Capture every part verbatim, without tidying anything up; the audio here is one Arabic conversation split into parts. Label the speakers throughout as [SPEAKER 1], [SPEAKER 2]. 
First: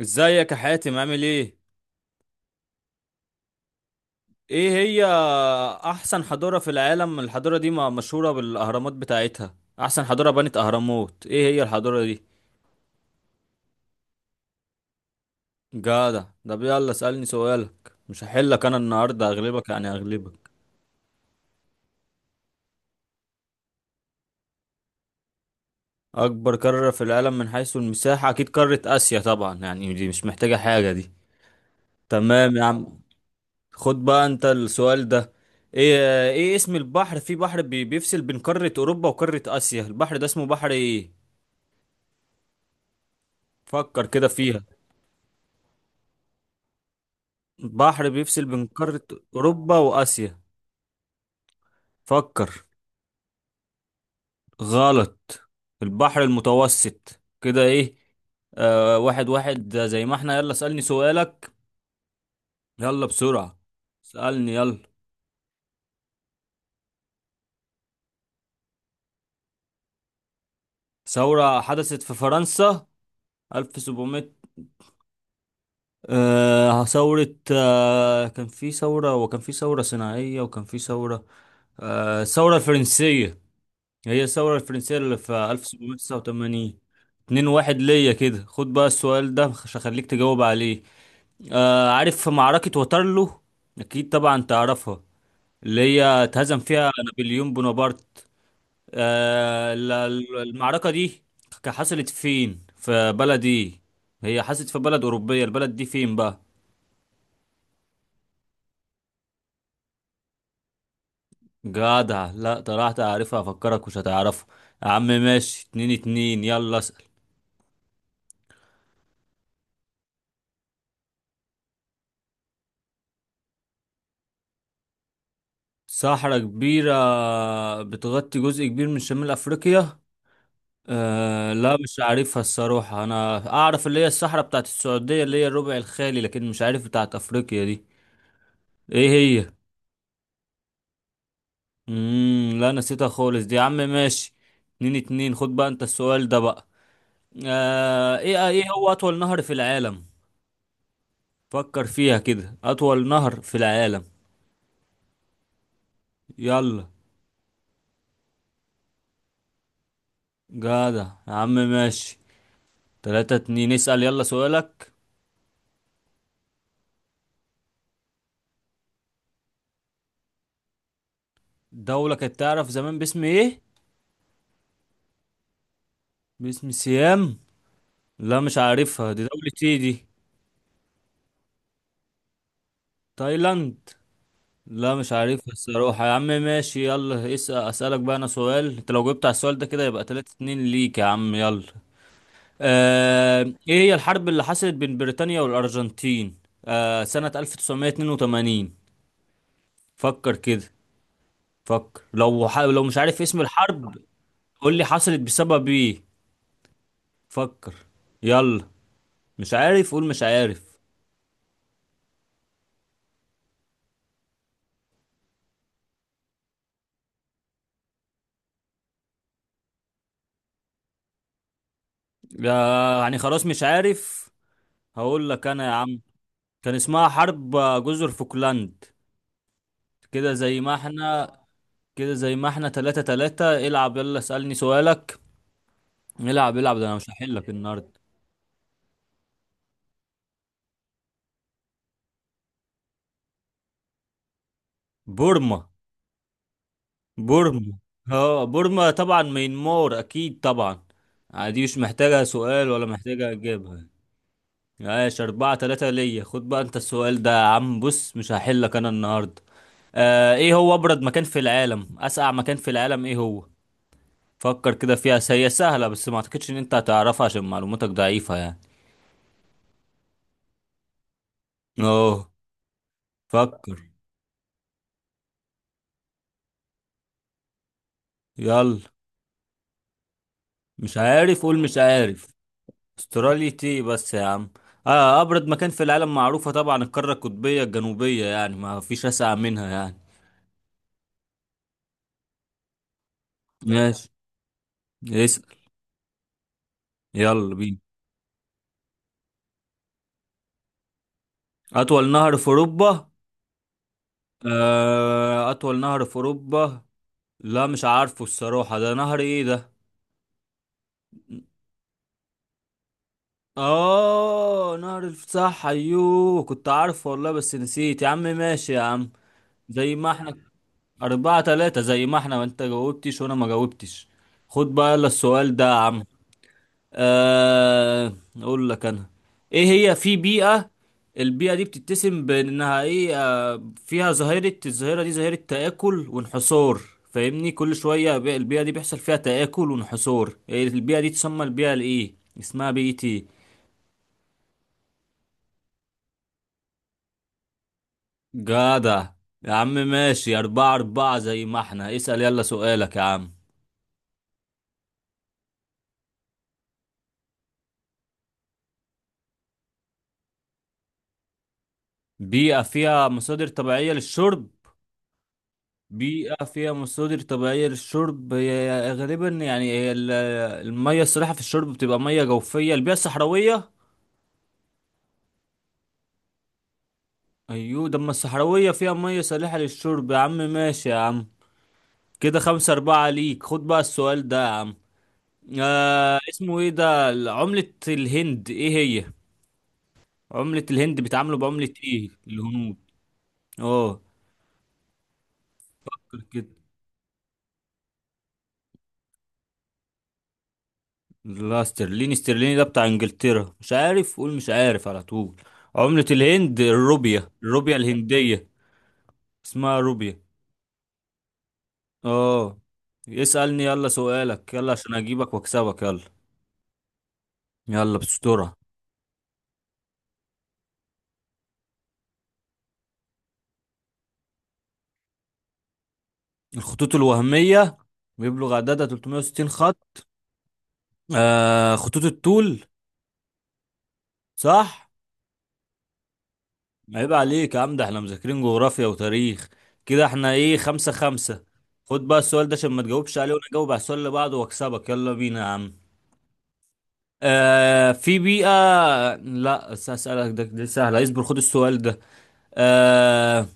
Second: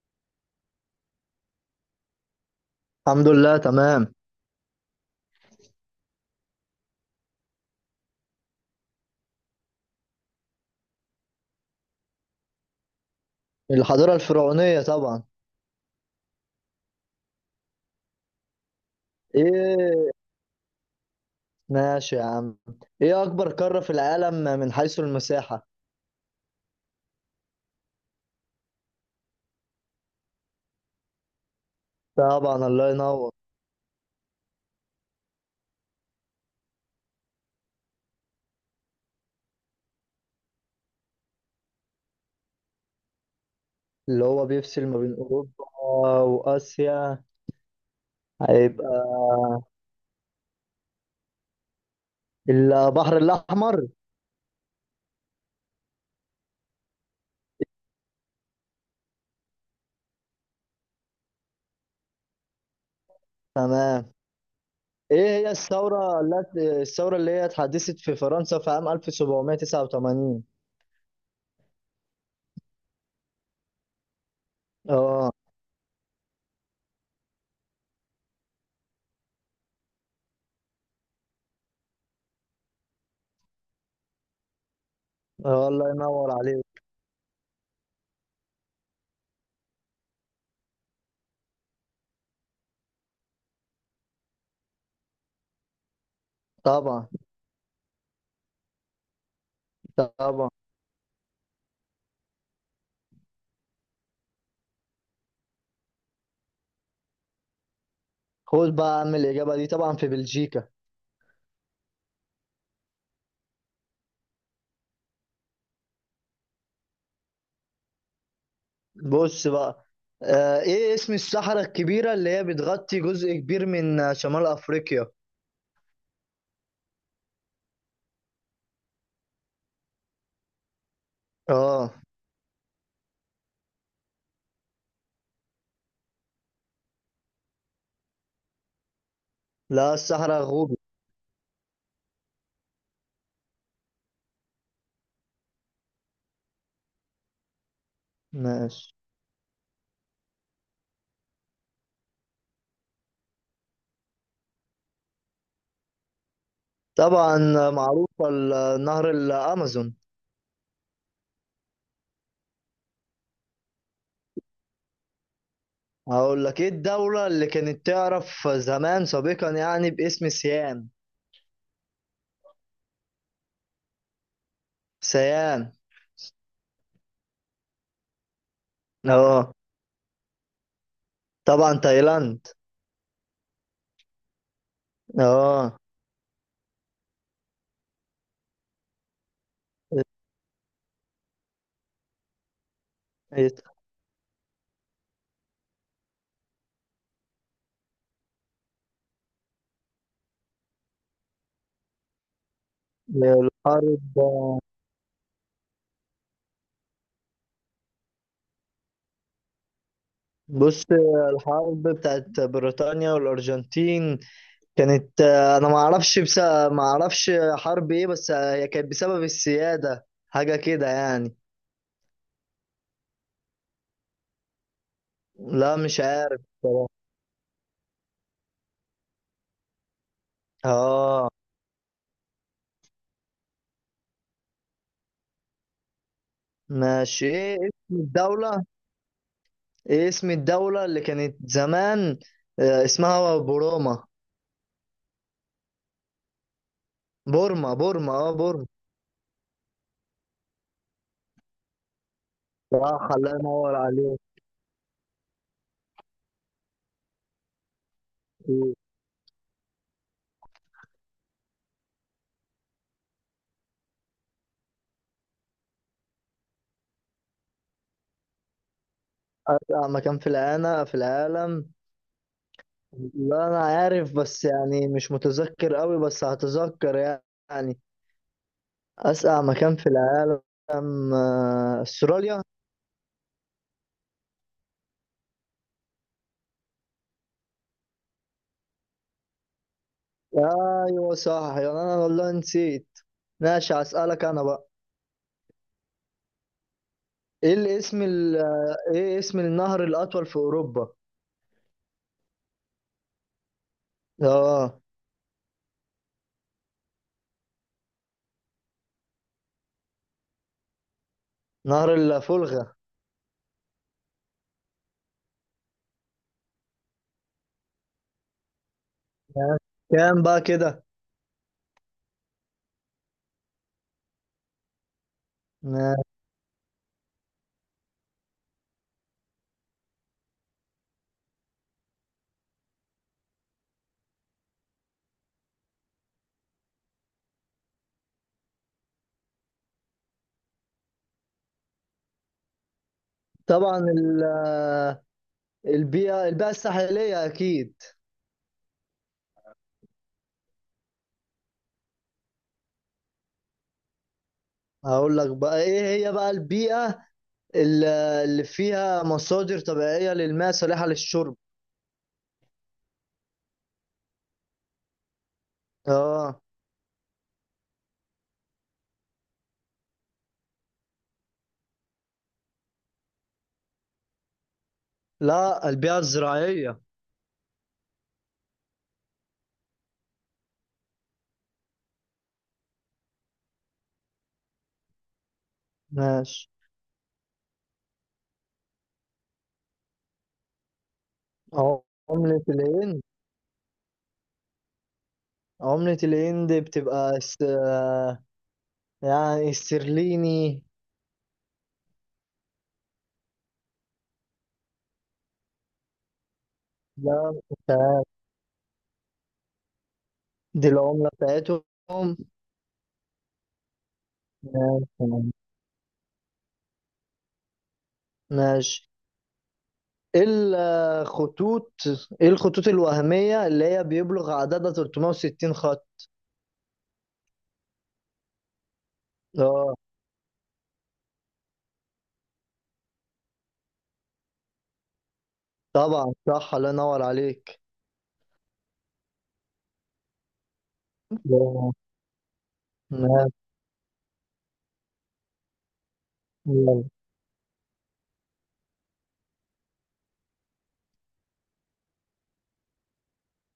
[SPEAKER 1] ازيك يا حاتم عامل ايه؟
[SPEAKER 2] الحمد لله، تمام.
[SPEAKER 1] ايه هي احسن حضارة في العالم؟ الحضارة دي ما- مشهورة بالاهرامات بتاعتها، احسن حضارة بنت اهرامات، ايه هي الحضارة دي؟
[SPEAKER 2] الحضارة الفرعونية طبعا.
[SPEAKER 1] جدع. طب يلا اسألني سؤالك، مش هحلك انا النهاردة، اغلبك يعني
[SPEAKER 2] ايه،
[SPEAKER 1] اغلبك.
[SPEAKER 2] ماشي يا عم. ايه اكبر قارة في العالم من حيث المساحة؟
[SPEAKER 1] اكبر قارة في العالم من حيث المساحة اكيد قارة اسيا طبعا، يعني دي مش محتاجة حاجة دي. تمام يا
[SPEAKER 2] طبعا، الله
[SPEAKER 1] عم.
[SPEAKER 2] ينور.
[SPEAKER 1] خد بقى انت السؤال ده. ايه ايه اسم البحر، في بحر بي- بيفصل بين قارة اوروبا وقارة اسيا، البحر ده اسمه بحر ايه؟ فكر
[SPEAKER 2] اللي
[SPEAKER 1] كده
[SPEAKER 2] هو
[SPEAKER 1] فيها.
[SPEAKER 2] بيفصل ما بين اوروبا واسيا،
[SPEAKER 1] بحر بيفصل بين قارة
[SPEAKER 2] هيبقى
[SPEAKER 1] أوروبا وآسيا. فكر.
[SPEAKER 2] البحر الاحمر.
[SPEAKER 1] غلط. البحر المتوسط، كده إيه. آه، واحد واحد، ده زي ما احنا. يلا اسألني سؤالك، يلا بسرعة،
[SPEAKER 2] تمام.
[SPEAKER 1] اسألني يلا.
[SPEAKER 2] ايه هي الثورة التي الثورة اللي هي اتحدثت في فرنسا في عام ألف وسبعمية تسعة وتمانين؟
[SPEAKER 1] ثورة حدثت في فرنسا ألف وسبعمية.
[SPEAKER 2] اه.
[SPEAKER 1] آه ثورة، آه كان في ثورة، وكان في ثورة صناعية، وكان في ثورة. آه، الثورة الفرنسية. هي الثورة الفرنسية اللي في
[SPEAKER 2] آه، الله ينور
[SPEAKER 1] ألف وسبعمية تسعة وتمانين.
[SPEAKER 2] عليك.
[SPEAKER 1] اتنين واحد ليا كده. خد بقى السؤال ده عشان اخليك تجاوب عليه. آه، عارف معركة واترلو؟ اكيد طبعا تعرفها، اللي هي اتهزم فيها
[SPEAKER 2] طبعا،
[SPEAKER 1] نابليون بونابرت. آه ال- ال-
[SPEAKER 2] طبعا.
[SPEAKER 1] المعركة دي ك- حصلت فين، في بلد ايه؟ هي حصلت في بلد أوروبية، البلد دي فين بقى؟
[SPEAKER 2] خد بقى يا عم الاجابة دي، طبعا في بلجيكا.
[SPEAKER 1] جدع. لا طلعت عارفها، افكرك مش هتعرفها. يا عم ماشي، اتنين اتنين، يلا.
[SPEAKER 2] بص بقى، آه ايه اسم الصحراء الكبيرة اللي هي بتغطي جزء كبير من آه، شمال افريقيا؟
[SPEAKER 1] صحراء كبيرة بتغطي جزء كبير من شمال أفريقيا. أه لا،
[SPEAKER 2] اه
[SPEAKER 1] مش عارفها الصراحة، أنا أعرف اللي هي الصحراء بتاعت السعودية اللي هي الربع الخالي، لكن مش عارف بتاعت أفريقيا دي. إيه هي؟
[SPEAKER 2] لا، الصحراء غوبي.
[SPEAKER 1] مم لا، نسيتها خالص دي، يا عم ماشي. اتنين اتنين. خد بقى أنت السؤال ده بقى. أه إيه إيه هو
[SPEAKER 2] ماشي.
[SPEAKER 1] أطول نهر في العالم؟ فكر فيها كده، أطول نهر في العالم. يلا.
[SPEAKER 2] طبعا آه، معروفة، ال- آه، نهر الامازون.
[SPEAKER 1] جدع يا عم ماشي. تلاتة اتنين، اسأل يلا سؤالك.
[SPEAKER 2] هقول لك، ايه الدولة اللي كانت تعرف زمان سابقا يعني باسم سيام؟
[SPEAKER 1] دولة كانت تعرف زمان باسم ايه؟
[SPEAKER 2] سيام.
[SPEAKER 1] باسم سيام؟ لا مش عارفها، دي دولة
[SPEAKER 2] اه
[SPEAKER 1] ايه دي؟
[SPEAKER 2] طبعا، تايلاند.
[SPEAKER 1] تايلاند؟ لا مش عارفها
[SPEAKER 2] اه
[SPEAKER 1] الصراحة يا عم، ماشي يلا اسأل، اسألك بقى انا سؤال، انت لو جبت على السؤال ده كده يبقى تلاتة اتنين ليك يا عم، يلا. آه...
[SPEAKER 2] إيه،
[SPEAKER 1] ايه هي الحرب اللي حصلت بين بريطانيا والأرجنتين؟ آه... سنة ألف وتسعمية اتنين وتمانين. فكر كده. فكر، لو ح... لو مش عارف اسم الحرب،
[SPEAKER 2] الحرب
[SPEAKER 1] قول لي حصلت بسبب ايه؟ فكر. يلا. مش عارف، قول مش عارف.
[SPEAKER 2] بص، الحرب بتاعت بريطانيا والأرجنتين كانت، آه، انا ما اعرفش، بس ما اعرفش حرب ايه. بس آه، هي كانت بسبب السيادة، حاجة كده يعني.
[SPEAKER 1] يا- يعني خلاص مش عارف. هقول لك انا يا
[SPEAKER 2] لا،
[SPEAKER 1] عم،
[SPEAKER 2] مش عارف
[SPEAKER 1] كان
[SPEAKER 2] بصراحة.
[SPEAKER 1] اسمها حرب جزر فوكلاند. كده زي ما
[SPEAKER 2] اه،
[SPEAKER 1] احنا كده زي ما احنا تلاتة تلاتة. العب يلا اسألني سؤالك، العب العب ده، انا مش
[SPEAKER 2] ماشي.
[SPEAKER 1] هحل لك
[SPEAKER 2] ايه
[SPEAKER 1] النهارده.
[SPEAKER 2] اسم الدولة ايه اسم الدولة اللي كانت زمان آه، اسمها بوروما.
[SPEAKER 1] بورما.
[SPEAKER 2] بورما،
[SPEAKER 1] بورما.
[SPEAKER 2] بورما، اه
[SPEAKER 1] اه
[SPEAKER 2] بورما.
[SPEAKER 1] بورما، طبعا مينمار اكيد طبعا. آه، دي مش محتاجة سؤال ولا
[SPEAKER 2] صح،
[SPEAKER 1] محتاجة
[SPEAKER 2] الله ينور
[SPEAKER 1] اجابة.
[SPEAKER 2] عليك.
[SPEAKER 1] ماشي، اربعة تلاتة ليا. خد بقى انت السؤال ده يا عم، بص مش هحل لك انا النهارده. آه، ايه هو ابرد مكان في العالم، اسقع مكان في العالم، ايه هو؟ فكر كده فيها، س- هي سهلة، بس ما اعتقدش ان انت هتعرفها عشان معلوماتك ضعيفة يعني.
[SPEAKER 2] أسرع مكان في العالم في العالم.
[SPEAKER 1] اوه.
[SPEAKER 2] لا أنا
[SPEAKER 1] فكر.
[SPEAKER 2] عارف، بس يعني مش متذكر قوي، بس هتذكر يعني.
[SPEAKER 1] يلا.
[SPEAKER 2] أسقع مكان في العالم،
[SPEAKER 1] مش عارف، قول مش
[SPEAKER 2] آه،
[SPEAKER 1] عارف.
[SPEAKER 2] أستراليا.
[SPEAKER 1] استراليا تي، بس يا عم. آه أبرد مكان في العالم معروفة طبعا، القارة القطبية الجنوبية، يعني ما فيش أسقع منها يعني.
[SPEAKER 2] أيوة صح، يعني أنا والله نسيت. ماشي،
[SPEAKER 1] ماشي،
[SPEAKER 2] هسألك أنا بقى.
[SPEAKER 1] اسأل يلا
[SPEAKER 2] إيه
[SPEAKER 1] بينا.
[SPEAKER 2] الاسم ال... آه، إيه اسم النهر الأطول في أوروبا؟
[SPEAKER 1] أطول نهر في أوروبا.
[SPEAKER 2] آه
[SPEAKER 1] آه أطول نهر في أوروبا. لا مش عارفه الصراحة، ده نهر إيه ده؟
[SPEAKER 2] نهر الفولغا.
[SPEAKER 1] اه نهر الفتح، ايوه كنت عارفه والله بس نسيت يا عم، ماشي يا عم.
[SPEAKER 2] ماشي.
[SPEAKER 1] زي ما
[SPEAKER 2] كام
[SPEAKER 1] احنا
[SPEAKER 2] بقى كده؟
[SPEAKER 1] اربعة تلاتة، زي ما احنا، وانت جاوبتش وانا ما جاوبتش. خد بقى يلا السؤال ده يا عم.
[SPEAKER 2] ماشي.
[SPEAKER 1] آه اقول لك انا، ايه هي، في بيئة، البيئة دي بتتسم بانها ايه، آه فيها ظاهرة، الظاهرة دي ظاهرة تآكل وانحصار. فاهمني، كل شوية، بي- البيئة دي بيحصل فيها تآكل وانحصار، إيه البيئة دي تسمى، البيئة الايه، اسمها بيئة ايه؟
[SPEAKER 2] طبعا ال... آه، البيئة البيئة الساحلية أكيد.
[SPEAKER 1] جدع يا عم ماشي، أربعة أربعة زي ما احنا. اسأل يلا سؤالك يا عم.
[SPEAKER 2] هقول لك بقى، إيه هي بقى البيئة ال- آه، اللي فيها مصادر طبيعية للماء صالحة للشرب؟
[SPEAKER 1] بيئة فيها مصادر طبيعية للشرب.
[SPEAKER 2] آه
[SPEAKER 1] بيئة فيها مصادر طبيعية للشرب، هي غالبا يعني هي ال- المية الصالحة في الشرب بتبقى مية جوفية، البيئة الصحراوية.
[SPEAKER 2] لا، البيئة الزراعية.
[SPEAKER 1] أيوة ده، أما الصحراوية فيها مية صالحة للشرب. يا عم ماشي يا عم، كده خمسة أربعة ليك. خد بقى السؤال ده يا عم. آه،
[SPEAKER 2] ماشي.
[SPEAKER 1] اسمه ايه ده، عملة الهند ايه هي، عملة الهند بيتعاملوا بعملة
[SPEAKER 2] عم-
[SPEAKER 1] ايه
[SPEAKER 2] عملة
[SPEAKER 1] الهنود؟
[SPEAKER 2] الهند.
[SPEAKER 1] اه
[SPEAKER 2] عملة
[SPEAKER 1] كده.
[SPEAKER 2] الهند بتبقى س... يعني استرليني.
[SPEAKER 1] لا استرليني، استرليني ده بتاع انجلترا، مش عارف قول مش عارف على طول. عملة الهند
[SPEAKER 2] ده
[SPEAKER 1] الروبيا، الروبيا الهندية، اسمها روبيا.
[SPEAKER 2] دي العملة بتاعتهم.
[SPEAKER 1] اه اسألني يلا سؤالك يلا عشان
[SPEAKER 2] ماشي.
[SPEAKER 1] اجيبك واكسبك، يلا يلا بسترة.
[SPEAKER 2] ماشي. ايه الخطوط ايه الخطوط الوهمية اللي هي بيبلغ عددها ثلاثمائة وستين خط؟
[SPEAKER 1] الخطوط الوهمية بيبلغ عددها تلتمية وستين
[SPEAKER 2] اه
[SPEAKER 1] خط. آه خطوط الطول، صح.
[SPEAKER 2] طبعا صح، الله ينور
[SPEAKER 1] عيب عليك يا
[SPEAKER 2] عليك.
[SPEAKER 1] عم، ده احنا مذاكرين جغرافيا وتاريخ. كده احنا ايه، خمسة خمسة.
[SPEAKER 2] آه،
[SPEAKER 1] خد بقى السؤال ده عشان ما تجاوبش
[SPEAKER 2] ماشي.
[SPEAKER 1] عليه، وانا اجاوب على السؤال اللي بعده واكسبك، يلا بينا يا عم.
[SPEAKER 2] يلا.
[SPEAKER 1] آه في بيئة، لا بس هسألك ده، دي سهلة اصبر، خد السؤال ده. آه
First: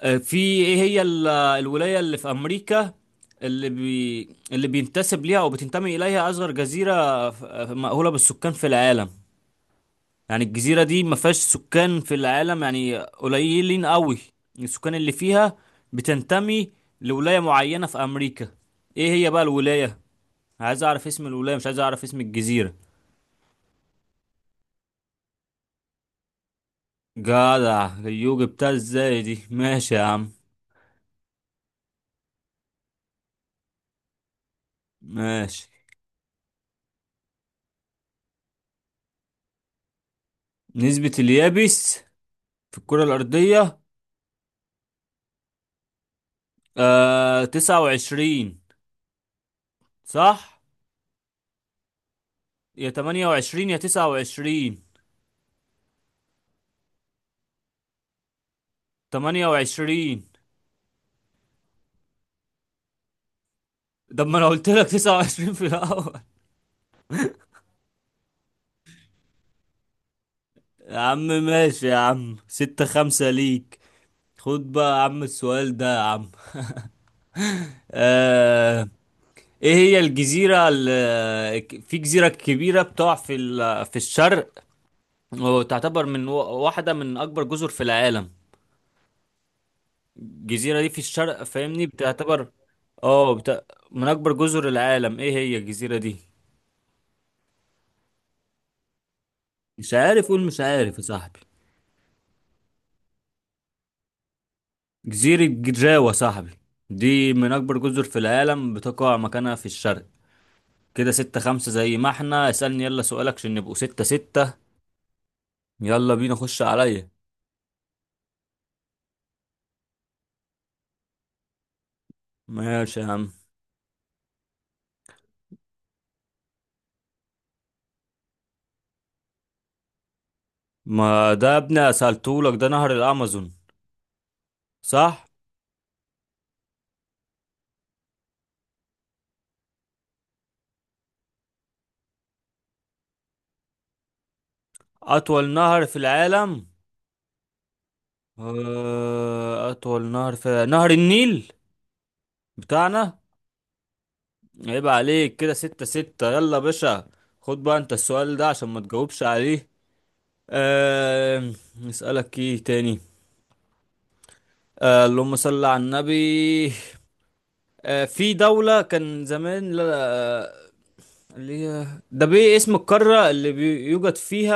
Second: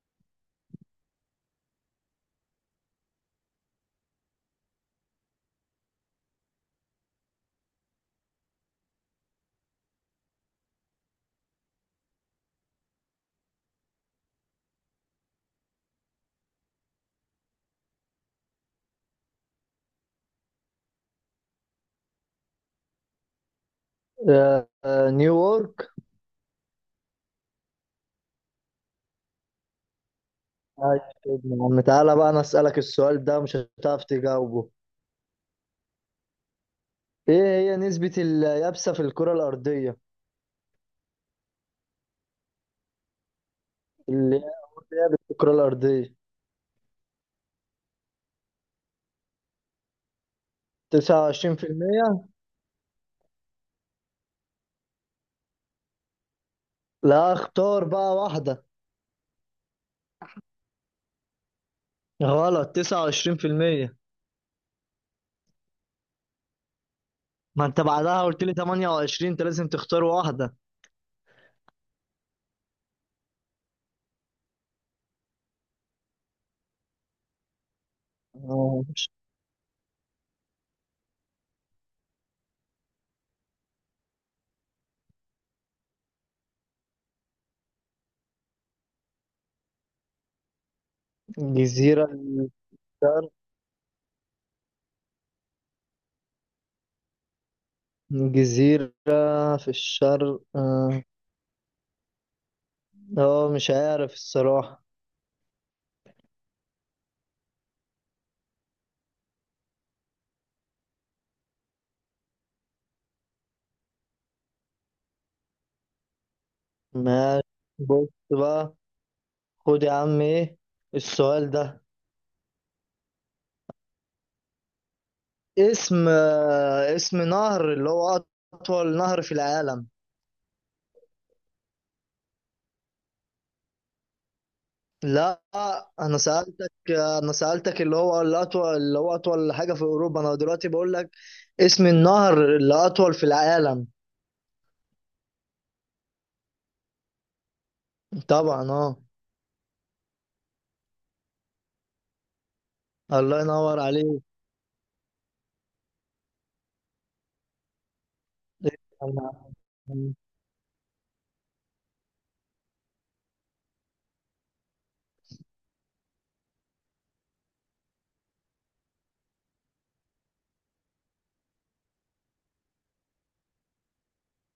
[SPEAKER 1] آه، في، ايه هي ال- الولاية اللي في أمريكا، اللي بي اللي بينتسب ليها أو بتنتمي إليها أصغر جزيرة ف- مأهولة بالسكان في العالم. يعني الجزيرة دي ما فيهاش سكان في العالم يعني، قليلين قوي السكان اللي فيها، بتنتمي لولاية معينة في أمريكا، ايه هي بقى الولاية؟ عايز أعرف اسم الولاية، مش عايز أعرف اسم الجزيرة.
[SPEAKER 2] آه، آه، نيويورك.
[SPEAKER 1] جدع، اليوجي بتاع ازاي دي، ماشي يا عم.
[SPEAKER 2] عايش يا ابني يا عم. تعالى بقى انا اسألك السؤال ده، مش هتعرف تجاوبه.
[SPEAKER 1] ماشي،
[SPEAKER 2] ايه هي نسبة اليابسة في الكرة الأرضية،
[SPEAKER 1] نسبة اليابس في الكرة الأرضية.
[SPEAKER 2] اللي هي لعبة في الكرة الأرضية؟
[SPEAKER 1] آه تسعة وعشرين، صح.
[SPEAKER 2] تسعة وعشرين بالمية.
[SPEAKER 1] يا تمانية وعشرين يا تسعة وعشرين.
[SPEAKER 2] لا، اختار بقى واحدة.
[SPEAKER 1] تمانية وعشرين.
[SPEAKER 2] غلط، تسعة وعشرين بالمية.
[SPEAKER 1] طب ما أنا قلت لك تسعة وعشرين في الأول
[SPEAKER 2] ما انت بعدها قلت لي ثمانية وعشرين، انت لازم تختار واحدة.
[SPEAKER 1] يا عم ماشي يا عم، ستة خمسة ليك. خد بقى يا عم السؤال ده يا عم.
[SPEAKER 2] آه،
[SPEAKER 1] آه، إيه هي الجزيرة ال- في جزيرة كبيرة بتقع في ال- في الشرق، وتعتبر من و- واحدة من أكبر جزر في العالم. الجزيرة دي في الشرق، فاهمني،
[SPEAKER 2] جزيرة في
[SPEAKER 1] بتعتبر
[SPEAKER 2] الشرق
[SPEAKER 1] اه بت... من أكبر جزر العالم، ايه هي الجزيرة دي؟
[SPEAKER 2] جزيرة في
[SPEAKER 1] مش عارف،
[SPEAKER 2] الشرق،
[SPEAKER 1] قول مش عارف يا
[SPEAKER 2] اه.
[SPEAKER 1] صاحبي.
[SPEAKER 2] آه، مش عارف الصراحة.
[SPEAKER 1] جزيرة جزاوة يا صاحبي، دي من أكبر جزر في العالم بتقع مكانها في الشرق. كده ستة خمسة زي ما احنا، اسألني يلا سؤالك عشان نبقوا ستة ستة، يلا بينا خش عليا.
[SPEAKER 2] ماشي، بص بقى. خد يا عم ايه السؤال ده.
[SPEAKER 1] ماشي يا عم،
[SPEAKER 2] اسم آه، اسم نهر اللي هو أطول نهر في العالم.
[SPEAKER 1] ما ده يا ابني سألتهولك، ده نهر الأمازون، صح؟
[SPEAKER 2] لا، أنا سألتك أنا سألتك اللي هو الأطول، اللي هو أطول حاجة في أوروبا. أنا دلوقتي بقول لك اسم النهر اللي أطول في العالم.
[SPEAKER 1] أطول نهر في العالم.
[SPEAKER 2] طبعا. أه
[SPEAKER 1] آه، أطول نهر في نهر النيل بتاعنا.
[SPEAKER 2] الله ينور عليك.
[SPEAKER 1] عيب عليك، كده ستة ستة، يلا يا باشا. خد بقى أنت السؤال ده عشان ما تجاوبش عليه. أه... نسألك إيه تاني. أه... اللهم صل على النبي. أه... في دولة كان زمان، لا لا، آه، اللي هي ده، بإيه اسم القارة اللي بيوجد فيها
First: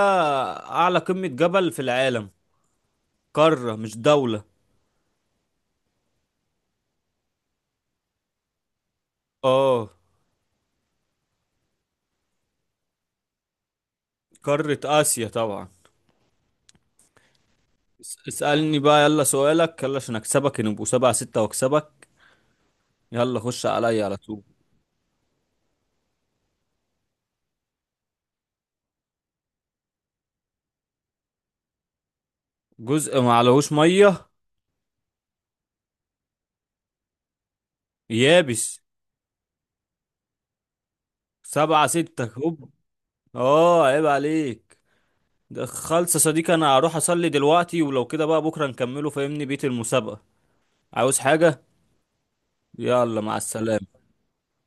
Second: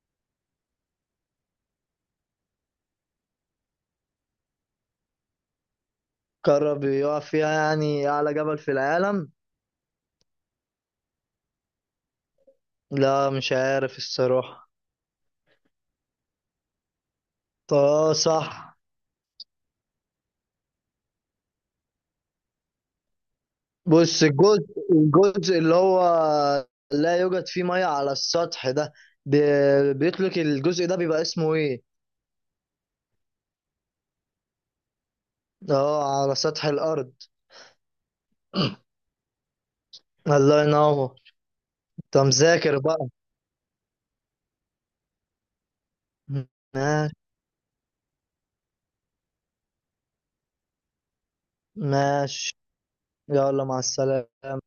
[SPEAKER 1] أعلى قمة جبل في العالم؟ قارة مش دولة.
[SPEAKER 2] قرب يقع فيها، يعني أعلى جبل في العالم.
[SPEAKER 1] اه
[SPEAKER 2] لا، مش عارف الصراحة.
[SPEAKER 1] قارة آسيا طبعا.
[SPEAKER 2] طه،
[SPEAKER 1] اس-
[SPEAKER 2] صح.
[SPEAKER 1] اسألني بقى يلا سؤالك يلا عشان اكسبك نبقوا سبعة ستة واكسبك، يلا خش عليا على
[SPEAKER 2] بص،
[SPEAKER 1] طول.
[SPEAKER 2] الجزء الجزء اللي هو لا يوجد فيه ميه على السطح ده، بي- بيطلق الجزء ده، بيبقى اسمه ايه؟
[SPEAKER 1] جزء ما عليهوش مية،
[SPEAKER 2] اه، على سطح الارض.
[SPEAKER 1] يابس.
[SPEAKER 2] الله ينور.
[SPEAKER 1] سبعة
[SPEAKER 2] انت
[SPEAKER 1] ستة، هوب.
[SPEAKER 2] مذاكر بقى.
[SPEAKER 1] اه عيب عليك ده خالص يا صديقي، انا هروح
[SPEAKER 2] ماشي.
[SPEAKER 1] اصلي دلوقتي، ولو كده بقى بكرة نكمله فاهمني، بيت المسابقة. عاوز حاجة؟
[SPEAKER 2] ماشي.
[SPEAKER 1] يلا مع
[SPEAKER 2] يلا، مع
[SPEAKER 1] السلامة.
[SPEAKER 2] السلامة.